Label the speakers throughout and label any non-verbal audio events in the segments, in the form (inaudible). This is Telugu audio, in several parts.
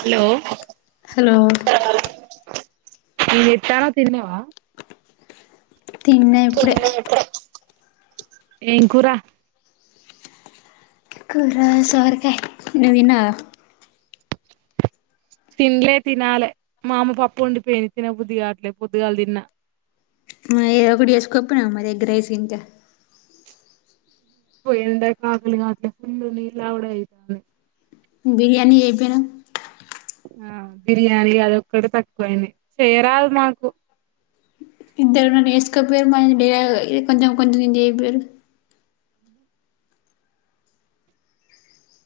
Speaker 1: హలో
Speaker 2: హలో
Speaker 1: ఏం జేత్తన్నావ్ తిన్నవా
Speaker 2: తిన్నా ఇప్పుడే
Speaker 1: ఏం కూరా
Speaker 2: కూర సొరకాయ నువ్వు తిన్నావా
Speaker 1: తినలే తినాలి మా అమ పప్పు ఉండిపోయిన్ది తినబుద్దిగా అట్లే పొద్దుగాల తిన్నా
Speaker 2: ఏదో ఒకటి చేసుకోకపోయినా ఎగ్ రైస్గింత
Speaker 1: పోయిండ కాకలు కాట్లే ఫుల్ నీల్ దాగుడే అయితా
Speaker 2: బిరియనీ చేయకపోయినవ్
Speaker 1: ఆ బిర్యానీ అది ఒక్కటి తక్కువయింది చేరాదు మాకు
Speaker 2: ఇద్దరు వేసుకపోయరు మ కొంచం కొంచం చేయపోయరు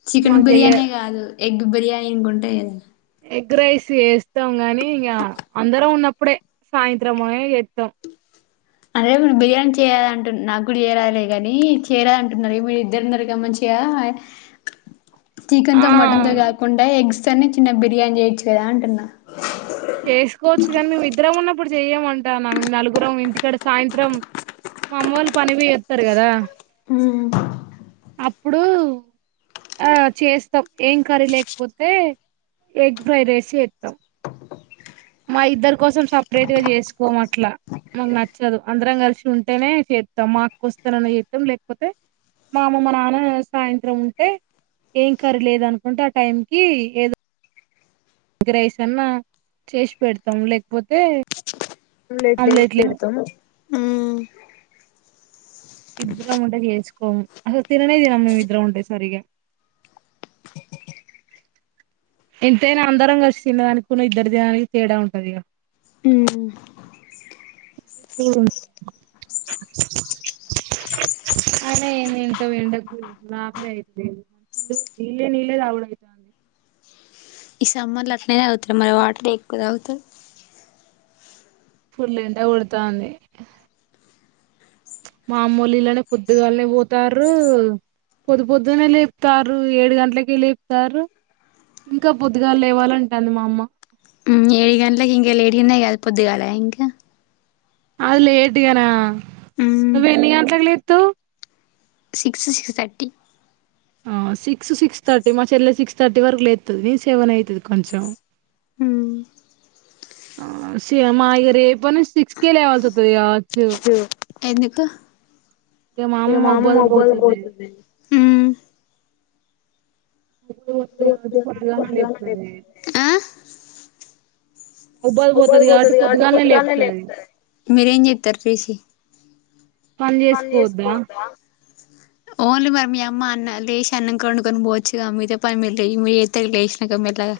Speaker 2: చికెన్
Speaker 1: మాకు
Speaker 2: బిర్యానీ
Speaker 1: చెయ్యరు
Speaker 2: కాదు ఎగ్ బిర్యానీ ఇంకుంటే క
Speaker 1: ఎగ్ రైస్ వేస్తాం గానీ ఇంక అందరం ఉన్న అప్పుడే సాయంత్రమ జేత్తం
Speaker 2: అంటే బిర్యానీ చేయాల అంటు నాకు కూడా చేయరాలేగాని చేయాల అంటున్నారుే మీరు ఇద్దరు ఉన్నారుర మచిగా (unintelligible)
Speaker 1: ఆ
Speaker 2: చికెన్తో మటన్తో కాకుండా ఎగ్స్ తోనే చిన్న బిర్యానీ చేయొచ్చు గదా అంటున్నా
Speaker 1: చేసుకోవచ్చు కానీ మేము ఇద్దరం ఉన్నప్పుడు చెయమంటానా మేము నలుగురం ఇంటికాడ సాయంత్రం మా అమ్మ వాళ్ళు పని పోయేత్తరు గదా
Speaker 2: హ
Speaker 1: అప్పుడు ఆ చేస్తాం ఏం కర్రీ లేకపోతే ఎగ్ ఫ్రై రేసి జేస్తాం మా ఇద్దరి కోసం సపరేట్ గా చేసుకోం అట్లా మాకు నచ్చదు అందరం కలిసి ఉంటేనే చేత్తం మాక్కోస్తానని చేత్తం లేకపోతే మా అమ్మ మా నాన్న సాయంత్రం ఉంటే ఏం కరిలేదు అనుకుంటే ఆ టైం కి ఏదో గ్ రైస్ అన్నా చేసి పెడతాం లేకపోతే
Speaker 2: ఇన్ల ఇట్లా ఏసి
Speaker 1: ఆమ్లెట్ లే
Speaker 2: పెడుతం
Speaker 1: ఇద్దరం ఉంటే చేసుకోము అసలు తిననే తినం మేము ఇద్దరం ఉంటే సరిగా ఎంతైనా అందరం కలిసి తిన్న దానికి ఇద్దరు దానికి తేడా ఉంటది
Speaker 2: ఉమ్
Speaker 1: ఆ అయిన ఏం వెళ్తాం ఎండకు గాబరా అయితది. ఇల్ నీళ్ళలే నీళ్లే తాగుడు అయితాంది
Speaker 2: ఈ సమ్మర్ లో అట్నే తాగుతారు మరి వాటర్ ఎక్కువ తాగుతారు
Speaker 1: ఫుల్ ఎండ కొడతాంది మామూలులోనే పొద్దుగాలనే పోతార్రు పొద్దు పొద్దునే లేపుతారు ఏడు గంటలకి లేపుతారు ఇంకా పొద్దుగాలు లేవాలంటంది మా అమ్మ
Speaker 2: ఏడు గంటలకి ఇంకా లేటుగా నే ఎదు పొద్దిగాల ఇంకా
Speaker 1: అది లేట్గానా నువ్వ ఎన్ని గంటలకు లేతవు
Speaker 2: six six thirty
Speaker 1: six six thirty మా చెల్లె సిక్స్ థర్టీ వరకు లేతుంది సెవెన్ అవుతది కొంచెం
Speaker 2: ఉం
Speaker 1: సేమా వ రేప నుంచి సిక్స్ కే లేెవాల్స్
Speaker 2: ఎందుక
Speaker 1: ఇగ మా అమ్మ
Speaker 2: మామ
Speaker 1: మబ్బు అది
Speaker 2: మబ్బుల పోతది
Speaker 1: కొ పొద్దుగాలనే లేపుతంది
Speaker 2: ఆ
Speaker 1: పోతది కాబట్టి పొద్దుగాలనే లేపుతది
Speaker 2: మీరేం చేతరు లేసి
Speaker 1: పని చేసుకోవద్దా
Speaker 2: ఓన్లీ మరి మీ అమ్మ అన్న లేచి అన్నం కొండుకొని పోవచ్చుగా మీతో పనిరు లే మీరు అయితే లేచినాకళ ఆ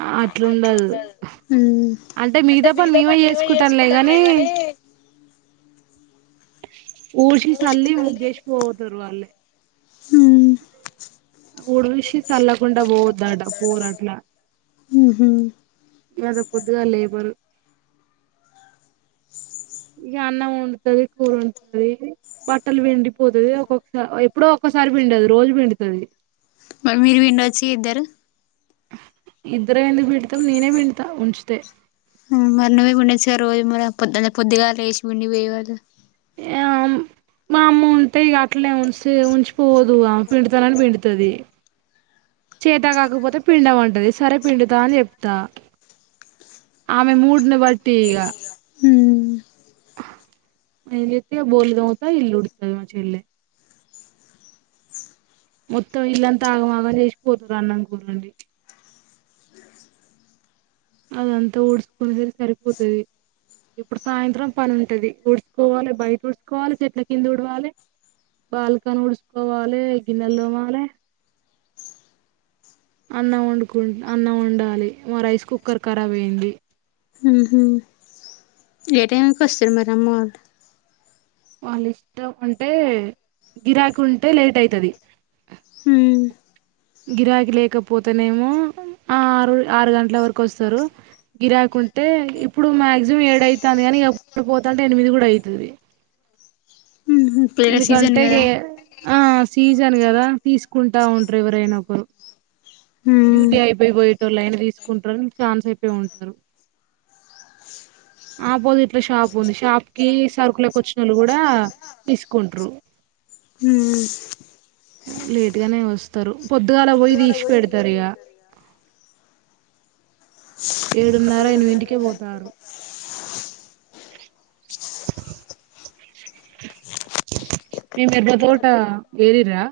Speaker 1: ఆ అట్లుండదు అంటే మిగతాప్పని మేమే చేసుకుంటాంలే కానీ ఊడిషి చల్లి ముగ్గు కేష్ పోతరువాలి ఉడిసి చల్లకుండా పోద్దట పోరు అట్లా
Speaker 2: ఉహు
Speaker 1: గంత పొద్దుగాల లేబరు ఇక అన్నం వండుతది కూర వండుతది బట్టలు పిండిపోతది ఒక్కొక్కసారి ఎప్పుడో ఒకసారి సారి పిడుదు రోజు పిండుతుది
Speaker 2: మరి మీరు విండొచ్చు ఇద్దరు
Speaker 1: ఇద్దరం ఎందుకు పిండుతాం నేనే పిండుతా ఉంచితే
Speaker 2: మరి నువ్వే పిండొచ్చు కదా సే రోజు మ పోద్గా లేసి పండి వయాలు
Speaker 1: ఆ మా అమ్మ ఉంటే ఇక అట్లా ఉ ఉంచిపోదు పిండుతానని పిండుతుంది చేతా కాకపోతే పిండ మంటది సరే పిండుతా అని చెప్తా ఆమె మూడ్న బర్టి ఈగ
Speaker 2: పోయేవాళ్ళు
Speaker 1: లేతే బోల్దత ఇల్లుడతది మా చెల్లే మొత్తం ఇల్లంతా ఆగమాగం చేసిపోతరు అన్నము కూరండి అదంతా ఊడ్చుకుని సరికే సరిపోతది ఇప్పుడు సాయంత్రం పని ఉంటది ఉడ్చుకోవాలి బయట ఉడ్చుకోవాలి చెట్ల కింద ఉడవాలి బాల్కని ఉడ్చుకోవాలి గిన్నెలు దోమ్మాలే అన్నం వండుకు అన్నం వండాలి మా రైస్ కుక్కర్ ఖరాబబ్యయింది
Speaker 2: ఉహు ఏ టైకి వస్తారు మరి అమ్మవాళ్ళు
Speaker 1: వాళ్ళ ఇష్టం అంటే గిరాకు ఉంటే లేట్ అయితది
Speaker 2: ఉమ్
Speaker 1: గిరాకి లేకపోతేనేమో ఆ ఆరు ఆరు గంటల వరకు వస్తారు గిరాకి ఉంటే ఇప్పుడు మాక్సిమం ఏడవుతుంది కాగాని పోను పోతుంటే ఎనిమిది కూడా అయితది
Speaker 2: ఉహు పెళ్ళిళ్ళ సీజన్
Speaker 1: ఎందుకంటే ఇగ
Speaker 2: కదా
Speaker 1: ఆ సీజన్ కదా తీసుకుంటా ఉంటరు ఎవరైనా ఒకరు
Speaker 2: ఉమ్
Speaker 1: డ్యూటీ అయిపోయిపోయేటోళ్ళైైన తీసుకుంటారుని ఛాన్స్ అయిపోయి ఉంటారు ఆపోజిట్ లో షాప్ ఉంది షాప్ కి సరుకు కి వచ్చిన వాళ్ళు కూడా ఇసుకుంటు
Speaker 2: ఉమ్
Speaker 1: లేట్గానే వస్తారు పొద్దుగా అలా పోయి తీసి పెడతారు ఇక ఏడున్నర అయిన ఇంటికే పోతారు మీం ఎద్ద తోట ఏరరా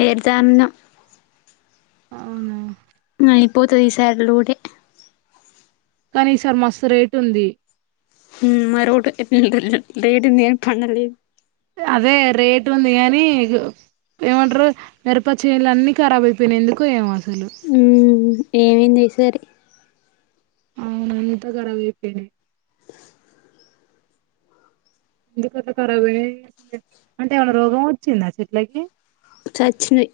Speaker 2: ఏర్దాను
Speaker 1: అవునా
Speaker 2: న ఇపోతు ఈసార్లడ
Speaker 1: కానీ ఈసార్ మస్తు రేట్ ఉంది
Speaker 2: మరోడు రడుంది ఏను పనలే
Speaker 1: అదే రేట్ ఉంది కానీ ఏమంటారు మిరప చేనులు అన్నిీ ఖరాబ్ అయిపోయినందుకు ఏం అసలు
Speaker 2: ఉమ్ ఏమైంది సరి
Speaker 1: అవునుీంత కర వేపోయినే ఎందుకంత కరాబ్ అంటే ఏమైనా రోగం వచ్చిందా చెట్లకి
Speaker 2: సచ్చినయి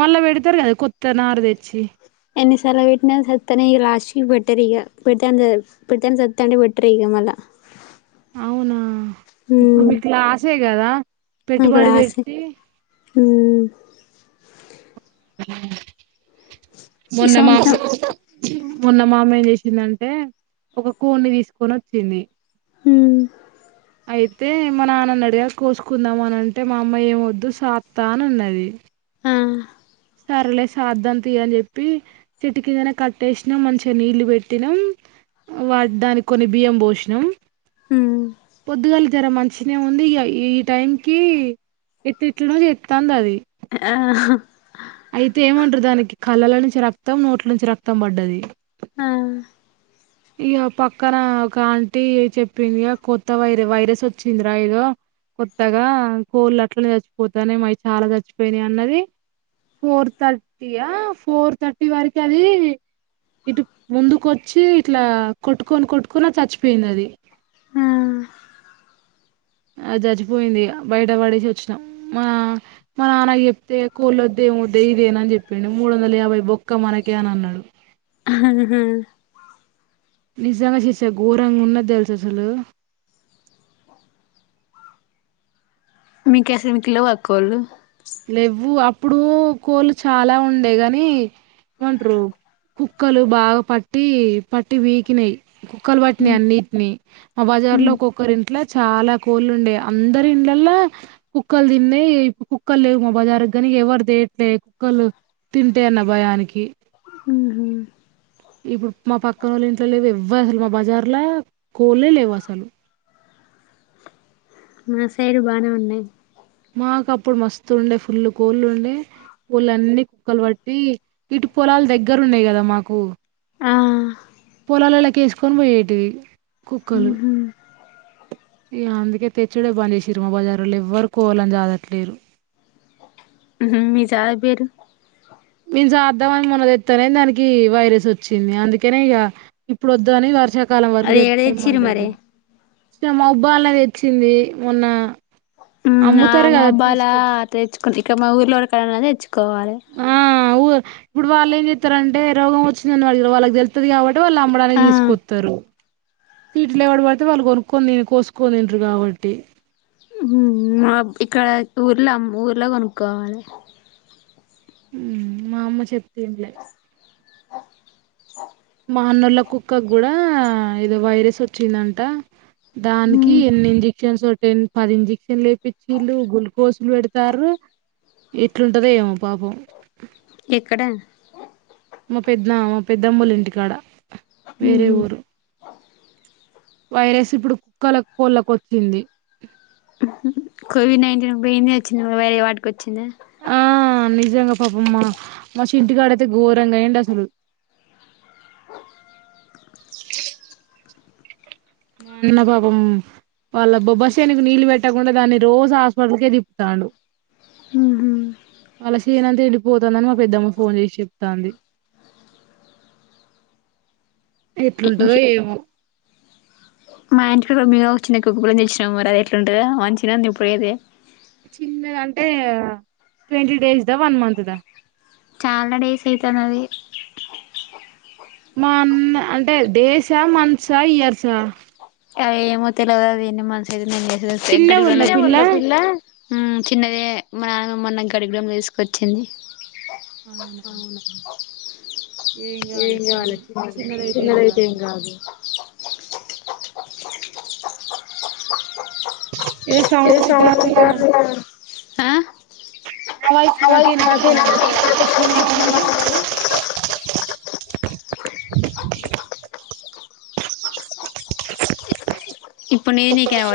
Speaker 1: మళ్ళా పెడతారు కదా కొత్త నారు తెచ్చి
Speaker 2: ఎన్ని స్ల వటి సత్త లాస్ట్ బ పెట్టర్ పె పెడుతే సత్తాడి బెట్టర్ అ మల
Speaker 1: అవునా ఇప్పుడు మీకులా ఆసేయి కదా పెట్టుబడి పెట్టి
Speaker 2: ఆ ఈ
Speaker 1: మొన్నమా
Speaker 2: సంవత్సరం
Speaker 1: మొన్న మామ ఏం చేసిందంటే ఒక కూడి ని తీసుకొని వచ్చింది
Speaker 2: హ
Speaker 1: అయితే మా నాన్నని అడిగా కోసుకుందాం అని అంటే మా అమ్మయి ఏమ వద్దు సాత్తా అని ఉన్నది
Speaker 2: ఆ
Speaker 1: సరలే సాధం అని చెప్పి చెట్ కిందనే కట్టేసినా మంచిగా నీళ్లు పెట్టినాం వా దానికి కొన్ని బియ్యం పోోషణం
Speaker 2: ఉమ్
Speaker 1: పొద్దుగాలి చరా మంచిిన ఉంది ఈ టైం కి ఎట్టెట్ ను చేతంది అది
Speaker 2: ఆ
Speaker 1: అయితే ఏమంటారు దానికి కళ్ళల నుంచి రక్తం నోట్ల నుంచి రక్తం పడ్డది
Speaker 2: ఆ
Speaker 1: ఇక పక్కన ఒక ఆంటీ చెప్పింది ఇక కొత్త వై వైరస్ వచ్చిందిరా ఏదో కొత్తగా కోళ్ళు అట్లు చచ్చిపోతానే మవి చాలా చచ్చిపోయినాయి అన్నది ఫోర్ థర్టీయా ఫోర్ థర్టీ వరకి అది ఇటు ముందుకు వచ్చి ఇట్లా కొట్టుకొని కొట్టుకొని చచ్చిపోయింది అది
Speaker 2: ఆ
Speaker 1: ఆ చచిపోయింది ఇ బయట పడేసి వచ్చినాం మా మా నాన్న చెప్తే కోళొద్ద వద్ద ఇదేన అని చెప్పిండు మూడు వందల యాభై బొక్క మనకే అని అన్నాడు
Speaker 2: హ
Speaker 1: నిజంగా చేసా ఘోరంగా ఉన్న తెలుసు అసలు
Speaker 2: మీకు అసలుకి లేవా కోళ్లు
Speaker 1: లేవ్వు అప్పుడు కోళ్ళు చాలా ఉండే గాని ఉంటారు కుక్కలు బాగా పట్టి పట్టి వీకినాయి కుక్కలు వాటిని
Speaker 2: ఉమ్
Speaker 1: అన్నిటిని మా బజార్ లో
Speaker 2: ఉమ్
Speaker 1: ఒొక్కరి ఇంట్లో చాలా కోళ్ళు ఉండే అందరి ఇంలలా కుక్కలు తిన్నే కు కుక్కలు లేవు మా బజార్ కానీ ఎవరు తేయట్లే కుక్కలు తింటే అన్న భయానికి
Speaker 2: ఉహు
Speaker 1: ఇప్పుడు మా పక్కన వాళ్ళ ఇంట్లో లేవు ఇవ్వవు అసలు మా బజార్లో కోలే లేవు అసలు
Speaker 2: మా సైడు బానే ఉన్నాయ్
Speaker 1: మాకు అప్పుడు మస్తు ఉండే ఫుల్లు కోళ్ళు ఉండే ఒళ్లన్నీ కుక్కలు బట్టి ఇటు పొలాలు దగ్గర ఉన్నాయి కదా మాకు
Speaker 2: ఆ
Speaker 1: పొలలలోకియేసుకొని పోయేటివి కుక్కలు
Speaker 2: ఉహు
Speaker 1: ఇగ అందుకే తెచ్చుడే బంద్ చేసిరు మా బజారులో ఎవ్వరు కోళ్లని చదట్లేరు
Speaker 2: ఉహు మీ సార్ పేరు
Speaker 1: జాద్దాం అని మొన్న దెత్తేనే దానికి వైరస్ వచ్చింది అందుకనే ఇగ ఇప్పుడు వద్దు అని వర్ష కాలం వరకు
Speaker 2: అది
Speaker 1: తె
Speaker 2: ఏడ
Speaker 1: తెమ్మని
Speaker 2: తెచ్చిర్రు మరి
Speaker 1: చెపినా ఏ మొబ్బలన తెచ్చింది మొన్న
Speaker 2: ఉమ్ ఆ
Speaker 1: అమ్ముతారు కదా
Speaker 2: మొబ్బల
Speaker 1: తీసుకొచ్చి
Speaker 2: తెచ్చుకు ఇడా మా ఊర్లో ఒక కళ తెచ్చుకు కోవాలే
Speaker 1: ఆ ఊ ఇప్పుడు వాళ్ళు ఏం చెస్తారంటే రోగం వచ్చింద వాడి వాళ్ళకి తెళ్తుంది కాబట్టి వాళ్ళు అమ్మడానికి
Speaker 2: ఆ
Speaker 1: తీసుకొస్తారు తిట్లులేవడ పడితే వాళ్ళు కొనుక్కొని కోసుకోని తింట్రారు కాబట్టి
Speaker 2: ఉహు ఇక్కడ ఊర్లోమ్ ఊర్లో కొనుక్కోవాలే
Speaker 1: ఉమ్ మా అమ్మ చెప్తే ఇన్లే
Speaker 2: ఆ
Speaker 1: మా అన్నోళ్ల కుక్కకు కూడా ఏదో వైరస్ వచ్చిందంట దానికి
Speaker 2: ఉమ్
Speaker 1: ఎన్ని ఇంజెక్ షన్స్ పది ఇంజెక్షన్ లెప్పించిల్లు గుల్కోసులు పెడ్ తారు ఎట్లుంటదో ఏమో పాపం
Speaker 2: ఇక్కడే
Speaker 1: మా పెద్దనా మా పెద్దమ్మోళ్ళ ఇంటికాడ వేరే
Speaker 2: ఉహు
Speaker 1: ఊరు వైరస్ ఇప్పుడు కుక్కల కోళ్ళకు వచ్చింది
Speaker 2: కోవిడ్ నైన్టీన్కిబింది వచ్చింది వేరే వాటికి వచ్చిందా
Speaker 1: ఆ నిజంగా పాపమ్మా మా చింతుగడైతే గోరంగైడశాలు మా అన్న పాపం వాళ్ళ బొ బసనికి నీళ్ళు పెట్టకుండా దాన్ని రోజు హాస్పిటల్కే తిప్పుతాడు
Speaker 2: ఉహు
Speaker 1: వాళ్ళ శేనంత ఎండి పోతందాని మా పెద్దమ్మ ఫోన్ చేసి చెప్తాంది ఎట్లుంటందో
Speaker 2: మిష
Speaker 1: ఏమో
Speaker 2: మా ఇంటికాడా మేము ఒక చిన్న కుక్క పిల్ల తెచ్చినము మరి అది ఎట్లు ఉంటాదో మంచిదాన్ ఇప్పుడు ఏది
Speaker 1: చిన్నద అంటే ట్వంటీ డేస్ దా వన్ మంత్ దా
Speaker 2: చాలా డేస్ అయితందది
Speaker 1: మా అన్న అంటే డేసా మంత్స్ ఈయర్స
Speaker 2: అ ఏమో తెలవదది ఏన్ని మంత్స్ అయి నేన్ చేసేద్ది (unintelligible)
Speaker 1: చిన్నగా ఉందా
Speaker 2: చిన్నగుందా పిల్ల ఉమ్ చిన్నదే మా నాన్నమ్మ నా గడిగడ వేసుకొచ్చింది
Speaker 1: అవునా
Speaker 2: ఏం కావాలి చిన్నది చిన్నరైతే ఏం కాదు ఏ సౌండ్ అయితందిగా ఆ
Speaker 1: న వాయిస్ నాకే వినపడుతంది (unintelligible) మరి
Speaker 2: ఇప్పు నేన్ నిక్ ఎవల్